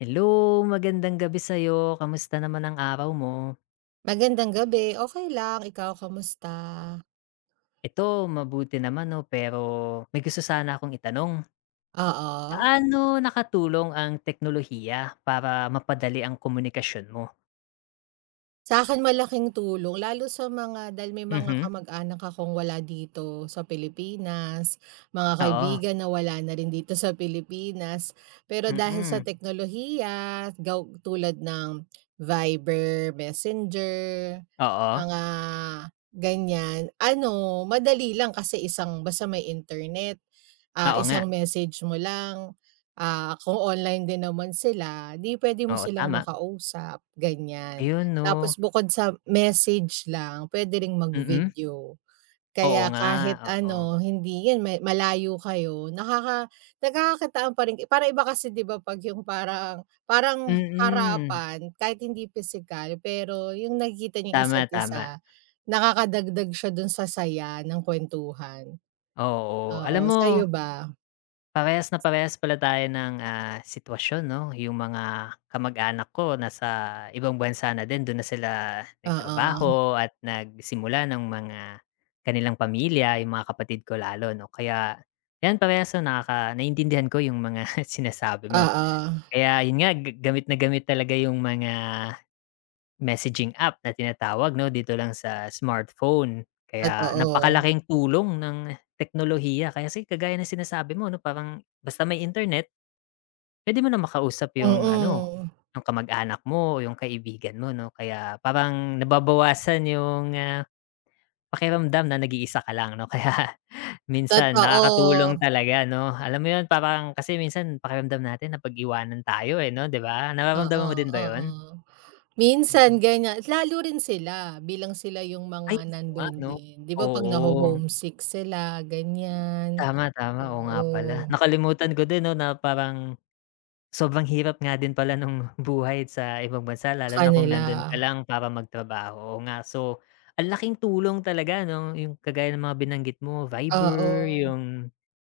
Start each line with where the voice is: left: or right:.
left: Hello, magandang gabi sa'yo. Kamusta naman ang araw mo?
right: Magandang gabi, okey lang. Ikaw kamusta?
left: Ito, mabuti naman 'no, pero may gusto sana akong itanong.
right: Oo.
left: Paano nakatulong ang teknolohiya para mapadali ang komunikasyon mo?
right: Sa akin malaking tulong lalo sa mga dahil may mga
left: Mhm,
right: kamag-anak akong wala dito sa Pilipinas, mga
left: oo,
right: kaibigan na wala na rin dito sa Pilipinas. Pero dahil sa
left: mm,
right: teknolohiya, gaw tulad ng Viber, Messenger,
left: oo,
right: mga ganyan, ano, madali lang kasi isang basta may internet,
left: oo nga,
right: isang message mo lang, kung online din naman sila, 'di puwede mo
left: oo,
right: silang
left: tama.
right: makausap, ganyan.
left: Ayun 'no,
right: Tapos bukod sa message lang puwede ring
left: mm,
right: mag-video.
left: oo
right: Kaya
left: nga,
right: kahit
left: oo,
right: ano hindi 'yan may malayo kayo nakaka nagkakakitaan pa rin parang iba kasi 'di ba 'pag yung parang parang
left: mm,
right: harapan kahit hindi pisikal pero yung nakikita niyong
left: tama,
right: isa't
left: tama,
right: isa, nakakadagdag siya dun sa saya ng kuwentuhan.
left: oo. Alam
right: Oo,
left: mo.
right: sa'yo ba?
left: Parehas na parehas pala tayo ng, sitwasyon 'no? Yung mga kamag-anak ko nasa ibang bansa na din, dun na sila
right: Oo,
left: nagtrabaho at nagsimula ng mga kanilang pamilya, yung mga kapatid ko lalo 'no? Kaya yan parehas na nakaka naiintindihan ko yung mga sinasabi mo.
right: oo,
left: Kaya yun nga gamit na gamit talaga yung mga messaging app na tinatawag 'no, dito lang sa smartphone. Kaya
right: totoo.
left: napakalaking tulong ng teknolohiya. Kaya kasi kagaya ng sinasabi mo 'no, parang basta may internet pwede mo na makausap yung ano,
right: Mm,
left: yung kamag-anak mo o yung kaibigan mo 'no. Kaya parang nababawasan yung, pakiramdam na nag-iisa ka lang 'no. Kaya minsan nakakatulong
right: totoo.
left: talaga 'no. Alam mo yun, parang kasi minsan pakiramdam natin napag-iwanan tayo, eh, 'no, 'di ba?
right: Oo,
left: Nararamdaman mo din ba
right: oo.
left: yon?
right: Minsan ganyan lalo rin sila bilang sila yung mga
left: Ay, oo nga
right: nandun
left: 'no,
right: din. 'Di ba 'pag
left: oo.
right: naho-homesick sila ganyan,
left: Tama, tama. Oo nga
right: oo,
left: pala. Nakalimutan ko din 'no, na parang sobrang hirap nga din pala nung buhay sa ibang bansa
right: sa
left: lalo na kung
right: kanila.
left: nandun ka lang para magtrabaho, oo nga. So, ang laking tulong talaga 'no, yung kagaya ng mga binanggit mo, Viber,
right: Oo,
left: yung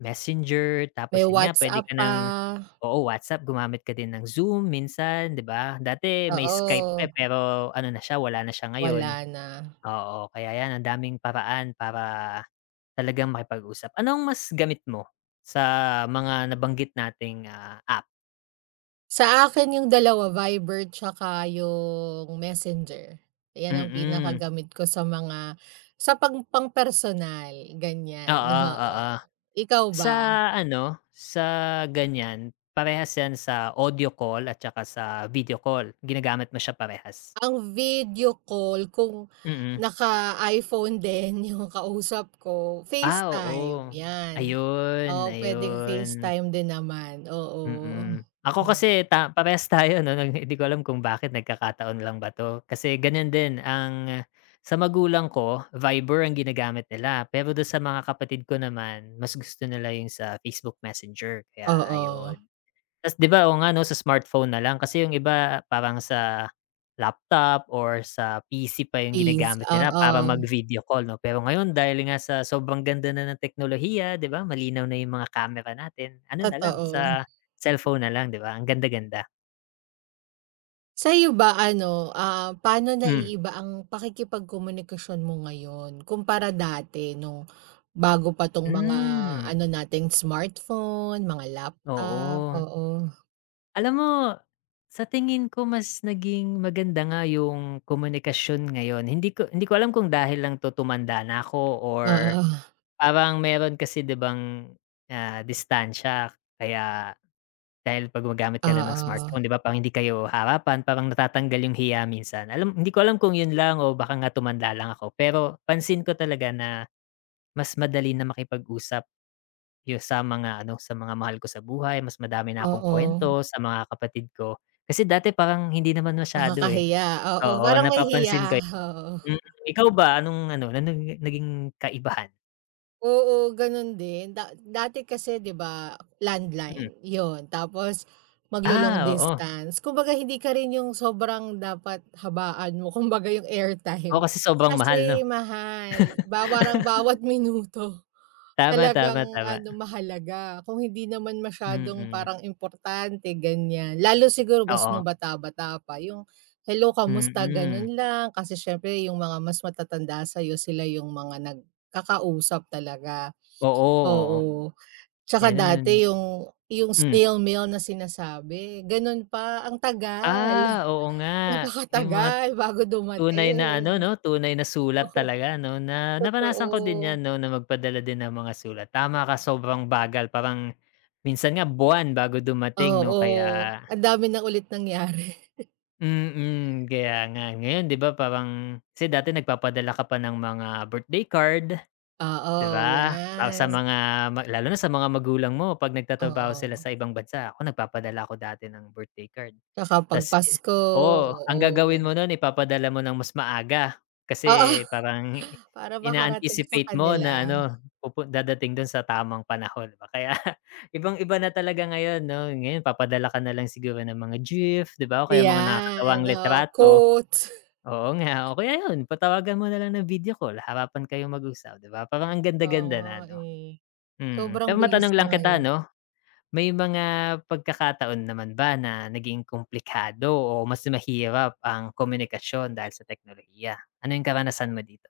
left: Messenger,
right: may
left: tapos yun nga puwede
right: WhatsApp
left: ka
right: pa,
left: ng oo, WhatsApp, gumamit ka din ng Zoom minsan, 'di ba? Dati may Skype
right: oo,
left: pa, eh, pero ano na siya, wala na siya
right: wala
left: ngayon.
right: na.
left: Oo, kaya 'yan ang daming paraan para talagang makipag-usap. Anong mas gamit mo sa mga nabanggit nating, app?
right: Sa akin yung dalawa Viber tsaka yung Messenger. 'Yan ang
left: Mm.
right: pinakagamit ko sa mga sa pang pang personal ganyan,
left: Oo,
right: oo.
left: oo.
right: Ikaw
left: Sa
right: ba?
left: ano, sa ganyan, parehas 'yan sa audio call at saka sa video call, ginagamit mo siya parehas?
right: Ang video call kung
left: Mm.
right: naka-iPhone din yung kausap ko,
left: Ah,
right: FaceTime,
left: oo.
right: 'yan.
left: Ayun,
right: Oo, puwedeng
left: ayun.
right: FaceTime din naman, oo.
left: Mm. Ako
right: Ayan,
left: kasi ta parehas tayo 'no, hindi ko alam kung bakit nagkakataon lang ba 'to, kasi ganyan din ang sa magulang ko, Viber ang ginagamit nila, pero dun sa mga kapatid ko naman mas gusto nila yung sa Facebook Messenger, kaya
right: oo,
left: ayun. Tas 'di ba, oo nga 'no, sa smartphone na lang kasi yung iba parang sa laptop or sa PC pa yung
right: please,
left: ginagamit nila para
right: oo,
left: mag-video call 'no. Pero ngayon dahil nga sa sobrang ganda na ng teknolohiya 'di ba, malinaw na yung mga camera natin, ano na lang
right: totoo.
left: sa cellphone na lang 'di ba, ang ganda-ganda.
right: Sa'yo ba ano, ah, paano
left: Hmm.
right: naiiba ang pakikipagkomunikasyon mo ngayon kumpara dati nung bago pa 'tong mga
left: Hmm,
right: ano natin, smartphone, mga laptop,
left: oo.
right: oo,
left: Alam mo, sa tingin ko mas naging maganda nga yung komunikasyon ngayon. Hindi ko alam kung dahil lang 'to tumanda na ako or
right: oo,
left: parang meron kasi 'di bang, distansiya kaya dahil 'pag gumagamit ka lang ng
right: oo.
left: smartphone 'di ba parang hindi kayo harapan, parang natatanggal yung hiya minsan. Hindi ko alam kung yun lang o baka nga tumanda lang ako, pero pansin ko talaga na mas madali na makipag-usap sa mga ano, sa mga mahal ko sa buhay, mas madami na akong
right: Oo,
left: kuwento sa mga kapatid ko. Kasi dati parang hindi naman masyado, eh.
right: nakakahiya. Oo,
left: Oo,
right: parang may hiya,
left: napapansin ko yun.
right: oo.
left: Mm. Ikaw ba anong ano, anong naging kaibahan?
right: Oo, gano'n din. Da dati kasi 'di ba,
left: Mm.
right: landline, yon. Tapos maglo-long
left: Ah, oo.
right: distance. Kumbaga hindi ka rin 'yung sobrang dapat habaan mo, kumbaga 'yung
left: Oo,
right: airtime.
left: kasi sobrang mahal 'no?
right: Kasi mahal, bawarang bawat minuto.
left: Tama,
right: Talagang
left: tama,
right: ano,
left: tama.
right: mahalaga kung hindi naman masyadong
left: Mm,
right: parang importante ganyan. Lalo siguro mas nung
left: oo.
right: bata-bata pa yung, "Hello kamusta?"
left: Mm.
right: ganun lang. Kasi siyempre yung mga mas matatanda sa'yo sila yung mga nagkakausap talaga,
left: Oo, oo,
right: oo. Tsaka
left: gano'n.
right: dati yung
left: Hmm.
right: snail mail na sinasabi ganun pa, ang tagal,
left: Ah, oo nga. Yung mga
right: napakatagal bago
left: tunay na ano
right: dumating.
left: 'no, tunay na sulat
right: Oo,
left: talaga 'no, na naranasan
right: totoo.
left: ko din 'yan 'no, na magpadala din ng mga sulat. Tama ka, sobrang bagal parang minsan nga buwan bago dumating 'no,
right: Oo,
left: kaya
right: ang dami ng ulit nangyari.
left: mm, kaya nga. Ngayon 'di ba parang kasi dati nagpapadala ka pa ng mga birthday card. 'Di
right: Oo,
left: ba? Para sa
right: 'yan,
left: mga lalo na sa mga magulang mo 'pag nagtatrabaho sila
right: oo.
left: sa ibang bansa, ako nagpapadala ako dati ng birthday card.
right: Tsaka 'pag
left: Tas
right: Pasko,
left: oo, ang gagawin
right: oo.
left: mo nun ipapadala mo ng mas maaga
right: Oo,
left: kasi parang
right: para makarating sa
left: ina-anticipate mo na
right: kanila.
left: ano, dadating dun sa tamang panahon 'di ba? Kaya ibang-iba na talaga ngayon 'no? Ngayon papadala ka na lang siguro ng mga GIF 'di ba o kaya mga
right: 'Yan,
left: nakakatawang
right: oo,
left: litrato.
right: coat.
left: Oo nga, o kaya yun patawagan mo na lang ng video call, harapan kayong mag-usap, 'di ba? Parang ang
right: Oo
left: ganda-ganda
right: nga,
left: na, ano?
right: eh,
left: Mm.
right: sobrang
left: Pero
right: bilis
left: matanong
right: na
left: lang kita,
right: ngayon.
left: 'no, may mga pagkakataon naman ba na naging komplikado o mas mahirap ang komunikasyon dahil sa teknolohiya? Ano yung karanasan mo dito?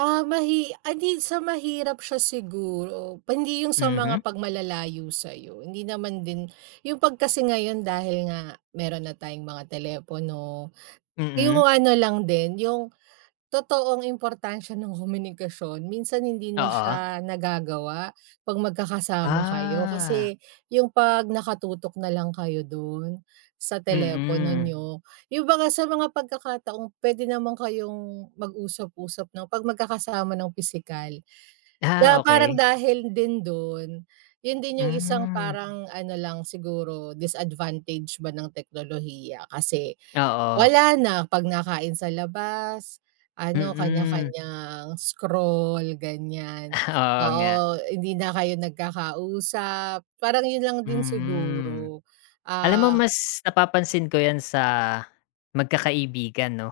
right: Ah, mahi hindi sa mahirap siya siguro, Pa- hindi 'yung sa
left: Mhm,
right: mga pagmalalayo sa sa'yo, hindi naman din 'yung 'pag kasi ngayon dahil nga meron na tayong mga telepono, 'yung
left: mm.
right: ano lang din, 'yung totoo ang importansya ng komunikasyon. Minsan hindi na
left: Oo.
right: siya nagagawa 'pag magkakasama kayo
left: Ah,
right: kasi yung 'pag nakatutok na lang kayo dun sa telepono
left: mm.
right: niyo, yung mga sa mga pagkakataong puwede naman kayong mag-usap-usap ng 'pag magkakasama ng pisikal.
left: Ah,
right: Na parang
left: okey.
right: dahil din dun, yun din yung isang
left: Hmm,
right: parang ano lang siguro disadvantage ba ng teknolohiya kasi
left: oo.
right: wala na, 'pag nakain sa labas, ano
left: Mm.
right: kanya-kanyang scroll, ganyan.
left: Oo nga.
right: Oo, hindi na kayo nagkakausap, parang yun lang din
left: Mm.
right: siguro.
left: Alam mo
right: Ah,
left: mas napapansin ko 'yan sa magkakaibigan 'no.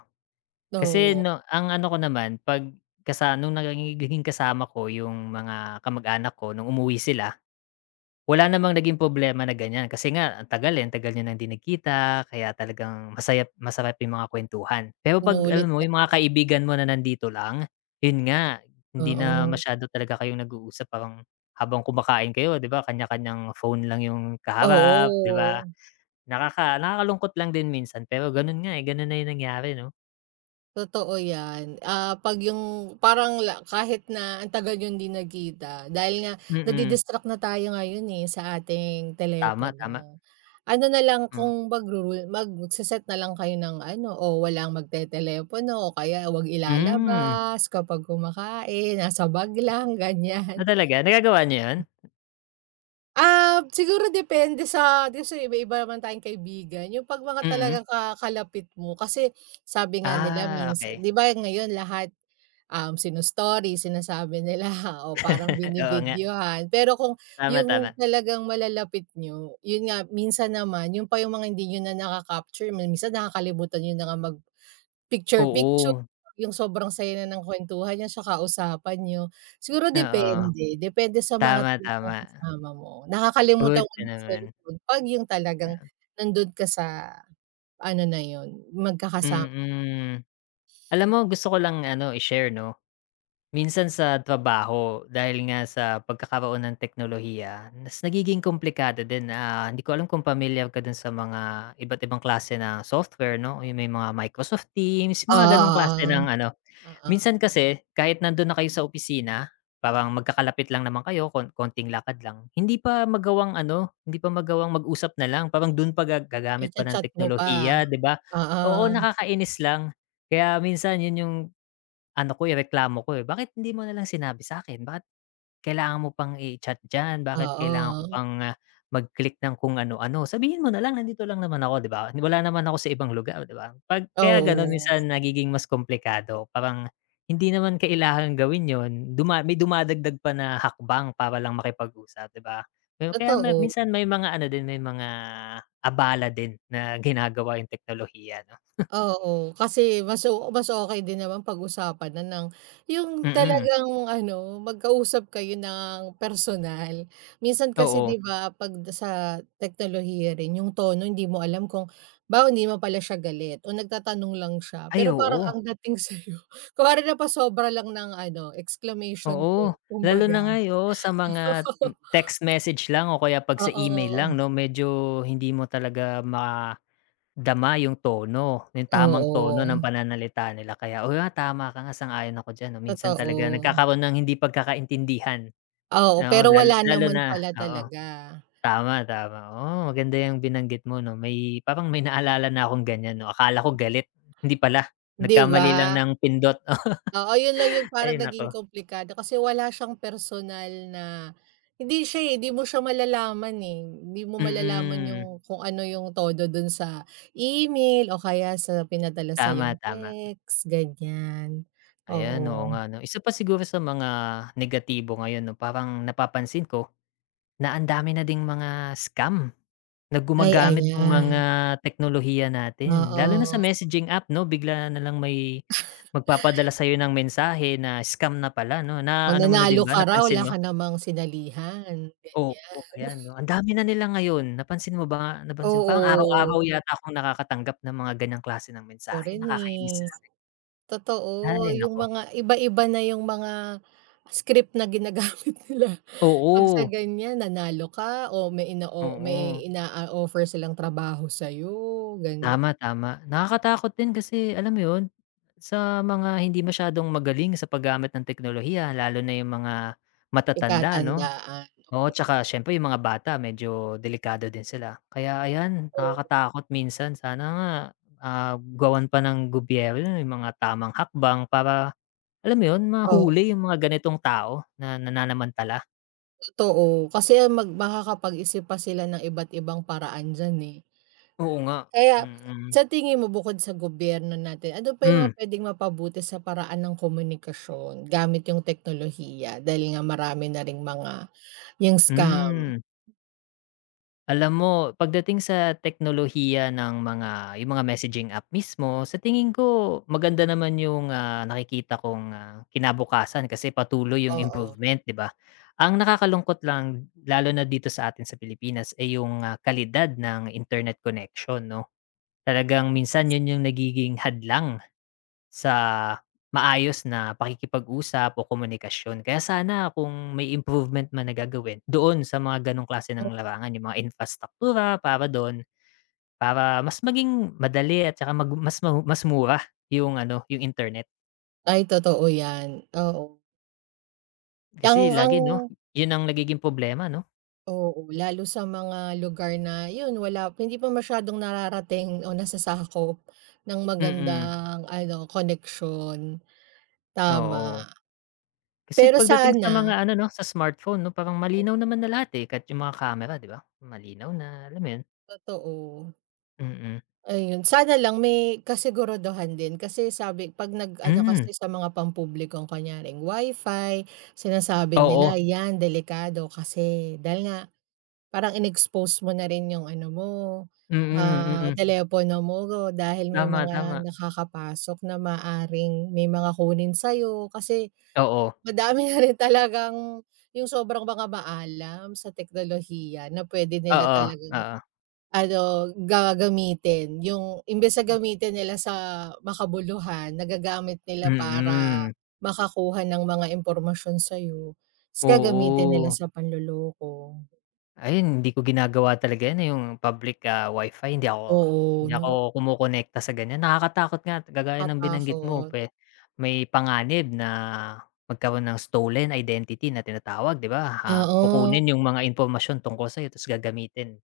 left: Kasi
right: oo,
left: 'no, ang ano ko naman 'pag nung nagiging kasama ko yung mga kamag-anak ko nung umuwi sila, wala namang naging problema na ganiyan. Kasi nga ang tagal, eh, ang tagal niyo ng 'di nagkita kaya talagang masaya masarap yung mga kuwentuhan. Pero 'pag
right: inulit
left: alam mo
right: na
left: yung mga kaibigan mo na nandito lang, yun nga, hindi na
right: oo,
left: masyado talaga kayong nag-uusap parang habang kumakain kayo 'di ba, kanya-kanyang phone lang yung kaharap, 'di ba?
right: oo.
left: Nakakalungkot lang din minsan pero gano'n nga, eh, gano'n na 'yung nangyari 'no?
right: Totoo yan, ah, 'pag yung parang la kahit na ang tagal yun di nagkita dahil nga
left: Mm.
right: nadi-distract na tayo ngayon, eh, sa ating
left: Tama, tama,
right: telepono. Ano na lang
left: hmm.
right: kung magru-rule magse-set na lang kayo ng ano, o walang telepono o kaya 'wag
left: Hmm,
right: ilalabas kapag kumakain, nasa bag lang
left: ah,
right: ganyan.
left: talaga nagagawa niyo 'yun?
right: Ah, siguro depende sa di sa iba-iba naman tayong kaibigan, yung 'pag mga
left: Mm.
right: talagang ka kalapit mo kasi sabi nga nila
left: Ah,
right: minsan
left: okey.
right: 'di ba ngayon lahat. Sino-story, sinasabi nila o parang
left: Oo nga,
right: binibidyohan. Pero kung
left: tama,
right: yung
left: tama.
right: talagang malalapit nyo yun nga minsan naman yun pa yung mga hindi nyo na naka-capture, minsan nakakalimutan niyo na nga mag-picture-picture,
left: Oo,
right: yung sobrang saya na ng kuwentuhan niyo tsaka usapan niyo. Siguro
left: oo.
right: depende, depende sa mga
left: Tama,
right: talagang
left: tama.
right: kasama mo. Nakakalimutan ko
left: Buti
right: ng
left: naman,
right: cellphone 'pag yung talagang nandun ka sa ano na yun, magkakasama.
left: mm. Alam mo gusto ko lang ano i-share 'no. Minsan sa trabaho dahil nga sa pagkakaroon ng teknolohiya, mas nagiging komplikado din, ah, hindi ko alam kung pamilyar ka dun sa mga iba't ibang klase ng software 'no, yung may mga Microsoft Teams,
right: Oo,
left: mga ganong klase ng ano.
right: oo, oo.
left: Minsan kasi kahit nandun na kayo sa opisina, parang magkakalapit lang naman kayo konting lakad lang, hindi pa magawang ano, hindi pa magawang mag-usap na lang parang dun pa gagamit pa
right: I
left: ng
right: chat mo pa.
left: teknolohiya, 'di ba?
right: Oo,
left: Oo, nakakainis lang. Kaya minsan yun yung ano ko, eh, reklamo ko, eh, "Bakit hindi mo na lang sinabi sa akin? Bakit kailangan mo pang i-chat diyan? Bakit kailangan ko
right: oo,
left: pang, mag-click ng kung ano-ano? Sabihin mo na lang, nandito lang naman ako." 'Di ba? Wala naman ako sa ibang lugar, 'di ba? 'Pag kaya gano'n
right: oo,
left: minsan nagiging mas komplikado, parang hindi naman kailangan gawin yon may dumadagdag pa na hakbang para lang makipag-usap, 'di ba? Pero kaya
right: totoo.
left: minsan may mga ano din, may mga abala din na ginagawa yung teknolohiya 'no.
right: Oo, kasi mas o mas okey din naman pag-usapan na ng yung
left: Mm,
right: talagang ano, magkausap kayo ng personal. Minsan kasi
left: oo.
right: 'di ba 'pag sa teknolohiya rin yung tono hindi mo alam kung halimbawa hindi naman pala siya galit o nagtatanong lang siya,
left: Ay,
right: pero parang
left: oo.
right: ang dating sa'yo kunwari napasobra lang ng ano, exclamation
left: Oo,
right: point
left: lalo
right: kumbaga.
left: na nga, eh, oo, sa mga hmm, text message lang o kaya 'pag sa email
right: Oo,
left: lang 'no, medyo hindi mo talaga madama yung tono, yung tamang tono ng
right: oo,
left: pananalita nila. Kaya, oo nga, tama ka nga, sang-ayon ako diyan 'no, minsan talaga
right: totoo.
left: nagkakaroon ng hindi pagkakaintindihan.
right: Oo,
left: No,
right: pero
left: lalo
right: wala
left: lalo
right: naman
left: na
right: pala
left: oo,
right: talaga,
left: tama, tama. Oo, maganda yung binanggit mo 'no, may parang may naalala na akong ganyan 'no, akala ko galit, hindi pala,
right: 'di ba?
left: nagkamali lang ng pindot.
right: Oo, yun lang yung parang
left: Ay naku,
right: naging komplikado kasi wala siyang personal na hindi siya, eh, hindi mo siya malalaman, eh. Hindi mo malalaman
left: mm,
right: yung kung ano yung todo dun sa email o kaya sa pinadala sa
left: tama,
right: yung
left: tama.
right: text, ganyan.
left: Ayan, oo
right: Oo.
left: nga 'no. Isa pa siguro sa mga negatibo ngayon 'no, parang napapansin ko na ang dami na ding mga scam na
right: Ay,
left: gumagamit ng
right: ayan,
left: mga teknolohiya natin. Lalo na sa
right: oo.
left: messaging app 'no, bigla na lang may magpapadala sa'yo ng mensahe na scam na pala 'no.
right: O
left: Na ano mo na din
right: nanalo
left: ba,
right: ka raw, wala
left: napansin mo?
right: ka namang sinalihan,
left: Oo, oo,
right: ganyan.
left: ayan 'no. Ang dami na nila ngayon. Napansin mo ba, napansin mo? Parang
right: Oo,
left: araw-araw yata akong nakakatanggap ng mga ganyang klase ng
right: ako
left: mensahe,
right: rin,
left: nakakainis
right: eh.
left: lang.
right: Totoo,
left: Ay
right: yung
left: nako.
right: mga iba-iba na yung mga script na ginagamit nila 'pag sa
left: Oo,
right: ganyan nanalo ka o may inao
left: oo.
right: may ina-o-offer silang trabaho sa'yo ganyan,
left: Tama, tama. Nakakatakot din kasi alam mo 'yun, sa mga hindi masyadong magaling sa paggamit ng teknolohiya lalo na yung mga matatanda 'no?
right: pagkatandaan.
left: Oo, tsaka siyempre yung mga bata medyo delikado din sila. Kaya ayan,
right: Oo,
left: nakakatakot minsan sana nga, gawan pa ng gobyerno yung mga tamang hakbang para alam mo 'yun,
right: oo,
left: mahuli yung mga ganitong tao na nananamantala.
right: totoo kasi mag makakapag-isip pa sila ng iba't ibang paraan diyan, eh.
left: Oo nga,
right: Kaya
left: mm-mm.
right: sa tingin mo bukod sa gobyerno natin, ano pa yung mga
left: Mm.
right: puwedeng mapabuti sa paraan ng komunikasyon gamit yung teknolohiya dahil nga marami na ring mga yung
left: Hmm,
right: scam?
left: hmm. Alam mo, pagdating sa teknolohiya ng mga yung mga messaging app mismo, sa tingin ko maganda naman yung, nakikita kong, kinabukasan kasi patuloy yung
right: Oo.
left: improvement, 'di ba? Ang nakakalungkot lang lalo na dito sa atin sa Pilipinas ay yung, kalidad ng internet connection 'no. Talagang minsan yun yung nagiging hadlang sa maayos na pakikipag-usap o komunikasyon. Kaya sana kung may improvement man na gagawin doon sa mga gano'ng klase ng larangan, yung mga infrastruktura para doon para mas maging madali at saka mag mas ma mas mura yung ano, yung internet.
right: Ay totoo 'yan, oo.
left: Kasi
right: Ang
left: lagi 'no, yun ang nagiging problema 'no?
right: oo, lalo sa mga lugar na 'yun wala hindi pa masyadong nararating o nasasakop ng
left: Mm,
right: magandang ano connection tama.
left: oo. Kasi
right: Pero
left: pagdating sa
right: sana
left: mga ano 'no, sa smartphone 'no, parang
right: oo,
left: malinaw naman na lahat, eh, kahit yung mga camera 'di ba, malinaw na, alam mo yun?
right: totoo,
left: Mm.
right: ayun. Sana lang may kasiguraduhan din kasi sabi 'pag nag-ano
left: Mm,
right: kasi sa mga pampublikong kunyaring wifi fi sinasabi
left: oo.
right: nila 'yan delikado kasi dahil nga parang in-expose mo na rin yung ano mo, mm,
left: Mm,
right: ah,
left: mm.
right: telepono mo dahil may
left: Tama,
right: mga
left: tama.
right: nakakapasok na maaaring may mga kunin sa'yo kasi
left: Oo,
right: madami na rin talagang yung sobrang mga maalam sa teknolohiya na pwede nila
left: oo,
right: talagang
left: oo.
right: ano, gagamitin yung imbes na gamitin nila sa makabuluhan nagagamit nila para
left: Mm,
right: makakuha ng mga impormasyon sa'yo ta's gagamitin nila
left: oo.
right: sa panloloko.
left: Ayun hindi ko ginagawa talaga 'yan, eh, yung public, wifi
right: Oo,
left: hindi ako
right: 'no?
left: kumokonekta sa ganiyan. Nakakatakot nga kagaya ng binanggit mo
right: Katakot,
left: may panganib na magkaroon ng stolen identity na tinatawag, 'di ba? Ah,
right: oo,
left: kukunin yung mga impormasyon tungkol sa'yo ta's gagamitin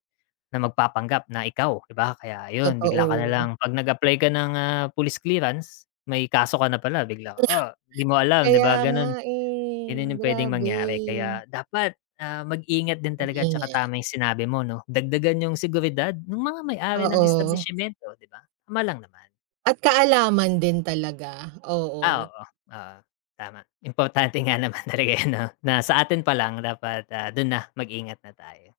left: na magpapanggap na ikaw, 'di ba? Kaya ayun bigla ka na
right: totoo.
left: lang 'pag nag-apply ka ng, police clearance, may kaso ka na pala bigla, ah, 'di mo alam, 'di
right: Kaya
left: ba,
right: nga,
left: gano'n.
right: eh,
left: Gano'n yung puwedeng
right: grabe.
left: mangyari kaya dapat, mag-ingat din talaga at saka
right: Mag-ingat,
left: tama yung sinabi mo 'no, dagdagan yung seguridad nung mga may-ari ng
right: oo.
left: establisyemento, 'di ba? Tama lang naman.
right: At kaalaman din talaga, oo,
left: Ah, oo, oo, tama. Importante nga naman talaga 'yun 'no, na sa atin pa lang dapat, do'n na mag-ingat na tayo.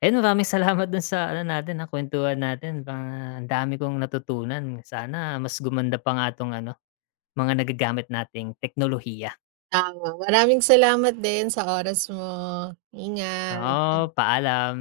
left: Ayun, maraming salamat do'n sa ano natin, kuwentuhan natin pang ang dami kong natutunan. Sana mas gumanda pa nga 'tong ano, mga nagagamit nating teknolohiya.
right: tama. Maraming salamat din sa oras mo, ingat.
left: Oo, paalam.